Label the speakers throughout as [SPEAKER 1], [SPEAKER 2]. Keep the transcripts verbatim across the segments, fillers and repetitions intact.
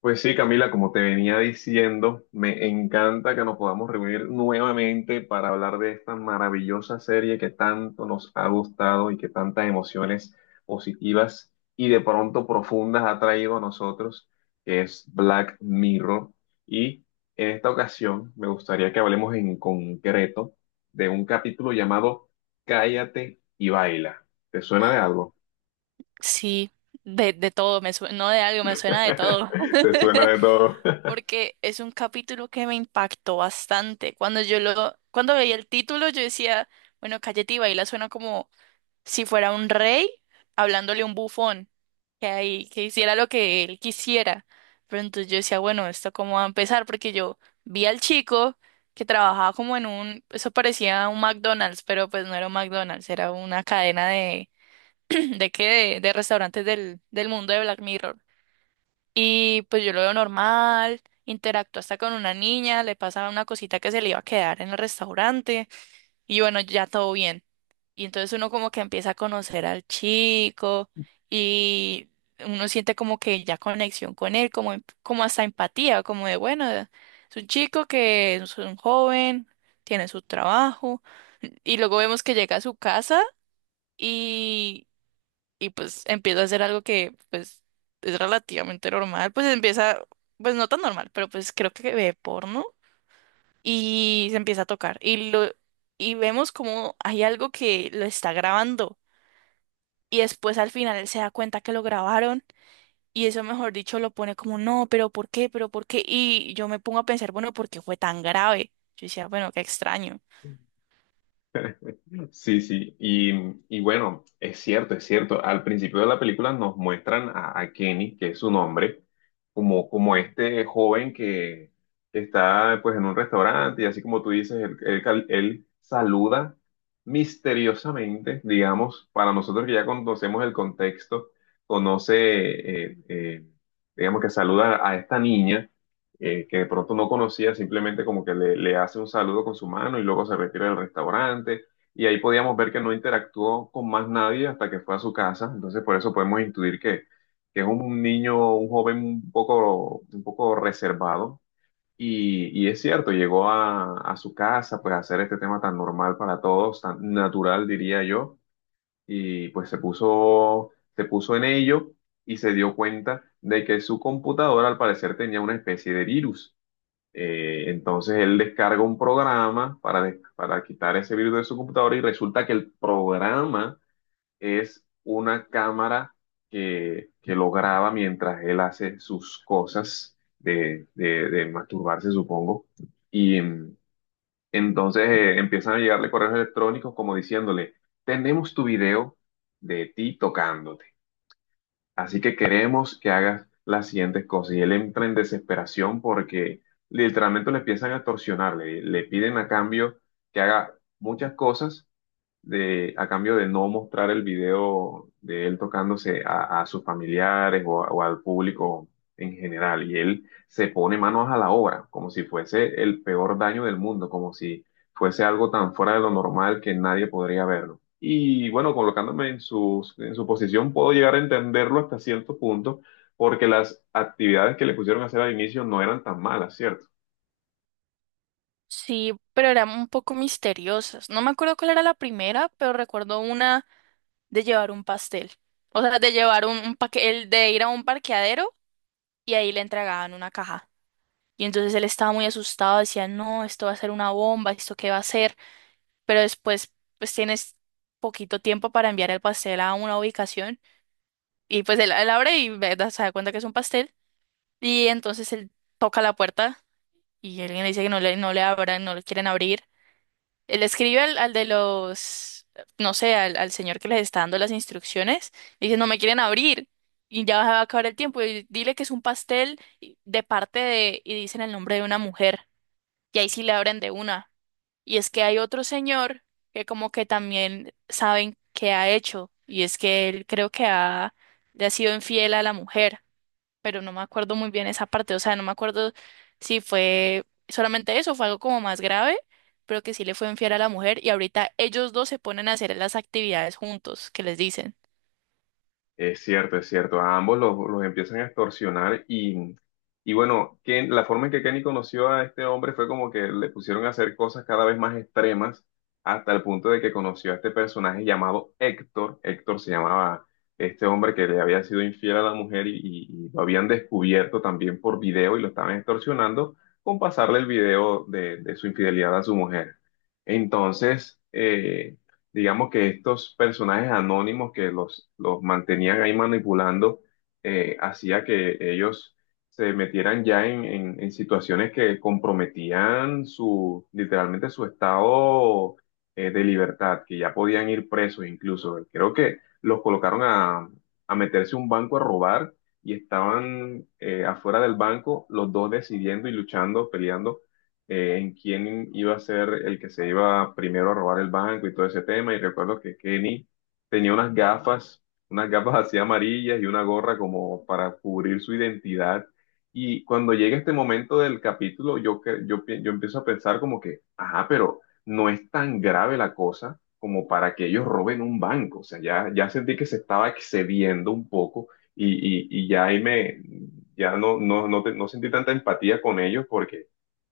[SPEAKER 1] Pues sí, Camila, como te venía diciendo, me encanta que nos podamos reunir nuevamente para hablar de esta maravillosa serie que tanto nos ha gustado y que tantas emociones positivas y de pronto profundas ha traído a nosotros, que es Black Mirror. Y en esta ocasión me gustaría que hablemos en concreto de un capítulo llamado Cállate y baila. ¿Te suena de algo?
[SPEAKER 2] Sí, de, de todo, me sue- no de algo, me suena de todo.
[SPEAKER 1] ¿Te suena de todo?
[SPEAKER 2] Porque es un capítulo que me impactó bastante. Cuando yo lo, cuando veía el título, yo decía, bueno, Cayeti Baila suena como si fuera un rey hablándole a un bufón, que ahí, que hiciera lo que él quisiera. Pero entonces yo decía, bueno, ¿esto cómo va a empezar? Porque yo vi al chico que trabajaba como en un, eso parecía un McDonald's, pero pues no era un McDonald's, era una cadena de que de, de restaurantes del, del mundo de Black Mirror. Y pues yo lo veo normal, interactúa hasta con una niña, le pasa una cosita que se le iba a quedar en el restaurante y bueno, ya todo bien. Y entonces uno como que empieza a conocer al chico y uno siente como que ya conexión con él, como, em- como hasta empatía, como de bueno, es un chico que es un joven, tiene su trabajo y luego vemos que llega a su casa. y y pues empiezo a hacer algo que pues es relativamente normal, pues empieza, pues no tan normal, pero pues creo que ve porno y se empieza a tocar y lo y vemos como hay algo que lo está grabando y después al final él se da cuenta que lo grabaron y eso mejor dicho lo pone como no, pero ¿por qué? ¿Pero por qué? Y yo me pongo a pensar, bueno, ¿por qué fue tan grave? Yo decía, bueno, qué extraño.
[SPEAKER 1] Sí, sí, y, y bueno, es cierto, es cierto. Al principio de la película nos muestran a, a Kenny, que es su nombre, como, como este joven que está pues en un restaurante y así como tú dices, él, él cal- él saluda misteriosamente, digamos, para nosotros que ya conocemos el contexto, conoce, eh, eh, digamos que saluda a esta niña, eh, que de pronto no conocía, simplemente como que le, le hace un saludo con su mano y luego se retira del restaurante y ahí podíamos ver que no interactuó con más nadie hasta que fue a su casa. Entonces, por eso podemos intuir que, que es un niño, un joven un poco, un poco reservado. Y, y es cierto, llegó a, a su casa, pues a hacer este tema tan normal para todos, tan natural, diría yo, y pues se puso, se puso en ello y se dio cuenta de que su computadora al parecer tenía una especie de virus. Eh, entonces él descarga un programa para, des- para quitar ese virus de su computadora y resulta que el programa es una cámara que, que lo graba mientras él hace sus cosas de, de- de masturbarse, supongo. Y mm, entonces eh, empiezan a llegarle correos electrónicos como diciéndole, tenemos tu video de ti tocándote. Así que queremos que hagas las siguientes cosas. Y él entra en desesperación porque literalmente le empiezan a torsionar, le, le piden a cambio que haga muchas cosas de, a cambio de no mostrar el video de él tocándose a, a sus familiares o, a- o al público en general. Y él se pone manos a la obra, como si fuese el peor daño del mundo, como si fuese algo tan fuera de lo normal que nadie podría verlo. Y bueno, colocándome en su, en su posición, puedo llegar a entenderlo hasta cierto punto, porque las actividades que le pusieron a hacer al inicio no eran tan malas, ¿cierto?
[SPEAKER 2] Sí, pero eran un poco misteriosas. No me acuerdo cuál era la primera, pero recuerdo una de llevar un pastel. O sea, de llevar un, un paque- el de ir a un parqueadero y ahí le entregaban una caja. Y entonces él estaba muy asustado, decía, no, esto va a ser una bomba, ¿esto qué va a ser? Pero después, pues tienes poquito tiempo para enviar el pastel a una ubicación. Y pues él, él abre y ve- da- se da cuenta que es un pastel. Y entonces él toca la puerta y alguien le dice que no le, no le abran, no le quieren abrir. Le escribe al, al de los, no sé, al, al señor que les está dando las instrucciones. Y dice, no me quieren abrir. Y ya va a acabar el tiempo. Y dile que es un pastel y- de parte de, y dicen el nombre de una mujer. Y ahí sí le abren de una. Y es que hay otro señor que como que también saben qué ha hecho. Y es que él creo que ha, Le ha sido infiel a la mujer, pero no me acuerdo muy bien esa parte, o sea, no me acuerdo si fue solamente eso, fue algo como más grave, pero que sí le fue infiel a la mujer y ahorita ellos dos se ponen a hacer las actividades juntos, que les dicen.
[SPEAKER 1] Es cierto, es cierto. A ambos los, los empiezan a extorsionar y, y bueno, Ken- la forma en que Kenny conoció a este hombre fue como que le pusieron a hacer cosas cada vez más extremas hasta el punto de que conoció a este personaje llamado Héctor. Héctor se llamaba este hombre que le había sido infiel a la mujer y, y- y lo habían descubierto también por video y lo estaban extorsionando con pasarle el video de, de su infidelidad a su mujer. Entonces, eh, digamos que estos personajes anónimos que los, los mantenían ahí manipulando, eh, hacía que ellos se metieran ya en, en- en situaciones que comprometían su, literalmente su estado eh, de libertad, que ya podían ir presos incluso. Creo que los colocaron a, a meterse a un banco a robar y estaban eh, afuera del banco los dos decidiendo y luchando, peleando, eh, en quién iba a ser el que se iba primero a robar el banco y todo ese tema. Y recuerdo que Kenny tenía unas gafas, unas gafas así amarillas y una gorra como para cubrir su identidad. Y cuando llega este momento del capítulo, yo, que- yo, pi- yo empiezo a pensar como que, ajá, pero no es tan grave la cosa como para que ellos roben un banco. O sea, ya, ya sentí que se estaba excediendo un poco y, y, y ya ahí me, ya no, no, no, te- no sentí tanta empatía con ellos porque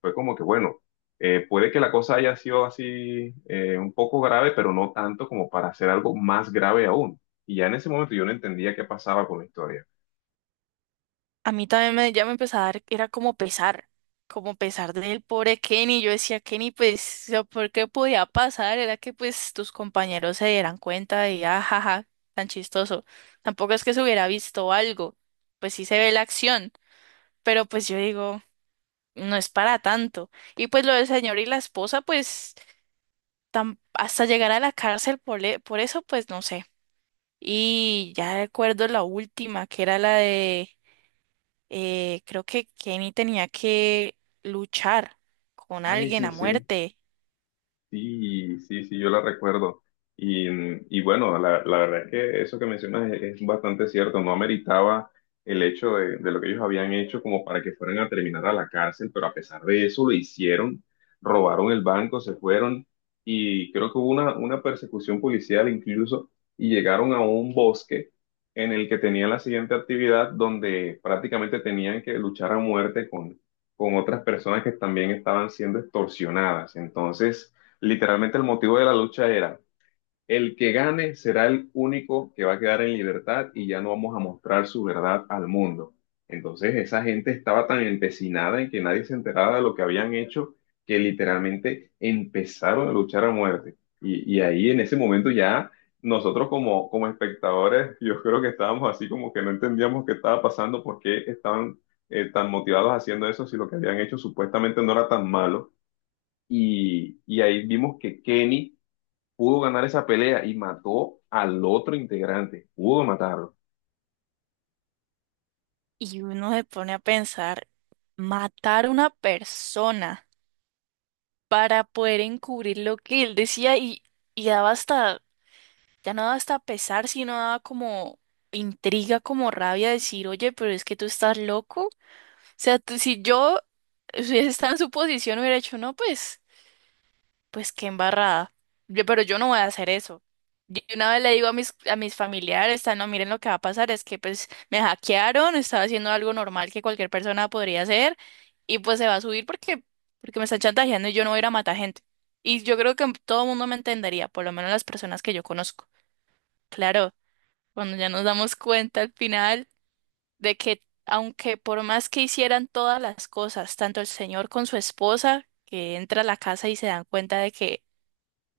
[SPEAKER 1] fue como que, bueno, eh, puede que la cosa haya sido así, eh, un poco grave, pero no tanto como para hacer algo más grave aún. Y ya en ese momento yo no entendía qué pasaba con la historia.
[SPEAKER 2] A mí también me, Ya me empezaba a dar, era como pesar, como pesar del pobre Kenny, yo decía, Kenny, pues, o sea, ¿por qué podía pasar? Era que pues tus compañeros se dieran cuenta y ajaja, tan chistoso. Tampoco es que se hubiera visto algo, pues sí se ve la acción, pero pues yo digo, no es para tanto. Y pues lo del señor y la esposa, pues tam- hasta llegar a la cárcel por, le- por eso, pues no sé. Y ya recuerdo la última, que era la de, eh, creo que Kenny tenía que luchar con
[SPEAKER 1] Ay,
[SPEAKER 2] alguien
[SPEAKER 1] sí,
[SPEAKER 2] a
[SPEAKER 1] sí.
[SPEAKER 2] muerte.
[SPEAKER 1] Sí, sí, sí, yo la recuerdo. Y, y bueno, la, la verdad es que eso que mencionas es, es bastante cierto. No ameritaba el hecho de, de lo que ellos habían hecho como para que fueran a terminar a la cárcel, pero a pesar de eso lo hicieron, robaron el banco, se fueron y creo que hubo una, una persecución policial incluso y llegaron a un bosque en el que tenían la siguiente actividad donde prácticamente tenían que luchar a muerte con, con otras personas que también estaban siendo extorsionadas. Entonces... Literalmente el motivo de la lucha era, el que gane será el único que va a quedar en libertad y ya no vamos a mostrar su verdad al mundo. Entonces esa gente estaba tan empecinada en que nadie se enterara de lo que habían hecho que literalmente empezaron a luchar a muerte. Y, y ahí en ese momento ya nosotros como, como espectadores, yo creo que estábamos así como que no entendíamos qué estaba pasando, por qué estaban eh, tan motivados haciendo eso si lo que habían hecho supuestamente no era tan malo. Y, y ahí vimos que Kenny pudo ganar esa pelea y mató al otro integrante, pudo matarlo.
[SPEAKER 2] Y uno se pone a pensar, matar a una persona para poder encubrir lo que él decía y, y daba hasta, ya no daba hasta pesar, sino daba como intriga, como rabia decir, oye, pero es que tú estás loco. O sea, tú- si yo eh, si hubiese estado en su posición, hubiera dicho, no, pues, pues qué embarrada. Yo- pero yo no voy a hacer eso. Yo una vez le digo a mis, a mis familiares, "Ah, no, miren lo que va a pasar, es que pues me hackearon, estaba haciendo algo normal que cualquier persona podría hacer, y pues se va a subir porque, porque me están chantajeando y yo no voy a ir a matar gente. Y yo creo que todo el mundo me entendería, por lo menos las personas que yo conozco. Claro. Cuando ya nos damos cuenta al final de que aunque por más que hicieran todas las cosas, tanto el señor con su esposa, que entra a la casa y se dan cuenta de que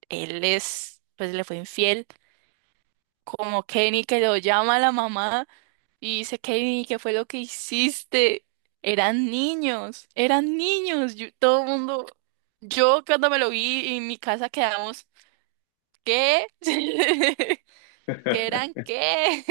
[SPEAKER 2] él es, pues le fue infiel, como Kenny, que lo llama a la mamá y dice, Kenny, ¿qué fue lo que hiciste? Eran niños, eran niños, yo- todo el mundo, yo cuando me lo vi en mi casa quedamos, ¿qué? ¿Que eran qué?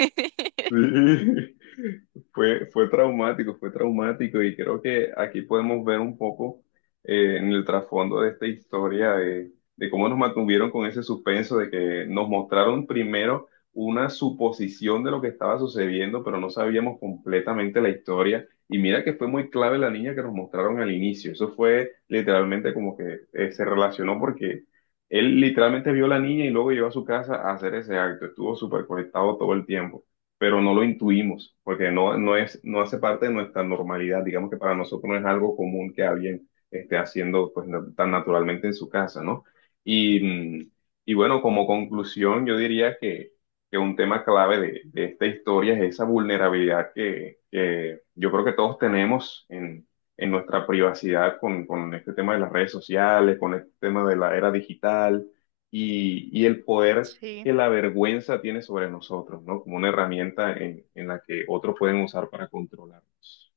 [SPEAKER 1] Sí, fue, fue traumático, fue traumático y creo que aquí podemos ver un poco, eh, en el trasfondo de esta historia de, de cómo nos mantuvieron con ese suspenso de que nos mostraron primero una suposición de lo que estaba sucediendo, pero no sabíamos completamente la historia. Y mira que fue muy clave la niña que nos mostraron al inicio. Eso fue literalmente como que, eh, se relacionó porque él literalmente vio a la niña y luego llegó a su casa a hacer ese acto. Estuvo súper conectado todo el tiempo pero no lo intuimos, porque no, no es, no hace parte de nuestra normalidad. Digamos que para nosotros no es algo común que alguien esté haciendo pues, na- tan naturalmente en su casa, ¿no? Y, mm, y bueno, como conclusión, yo diría que, que un tema clave de, de esta historia es esa vulnerabilidad que, que yo creo que todos tenemos en, en nuestra privacidad con, con este tema de las redes sociales, con este tema de la era digital. Y, y el poder
[SPEAKER 2] Sí.
[SPEAKER 1] que la vergüenza tiene sobre nosotros, ¿no? Como una herramienta en, en la que otros pueden usar para controlarnos.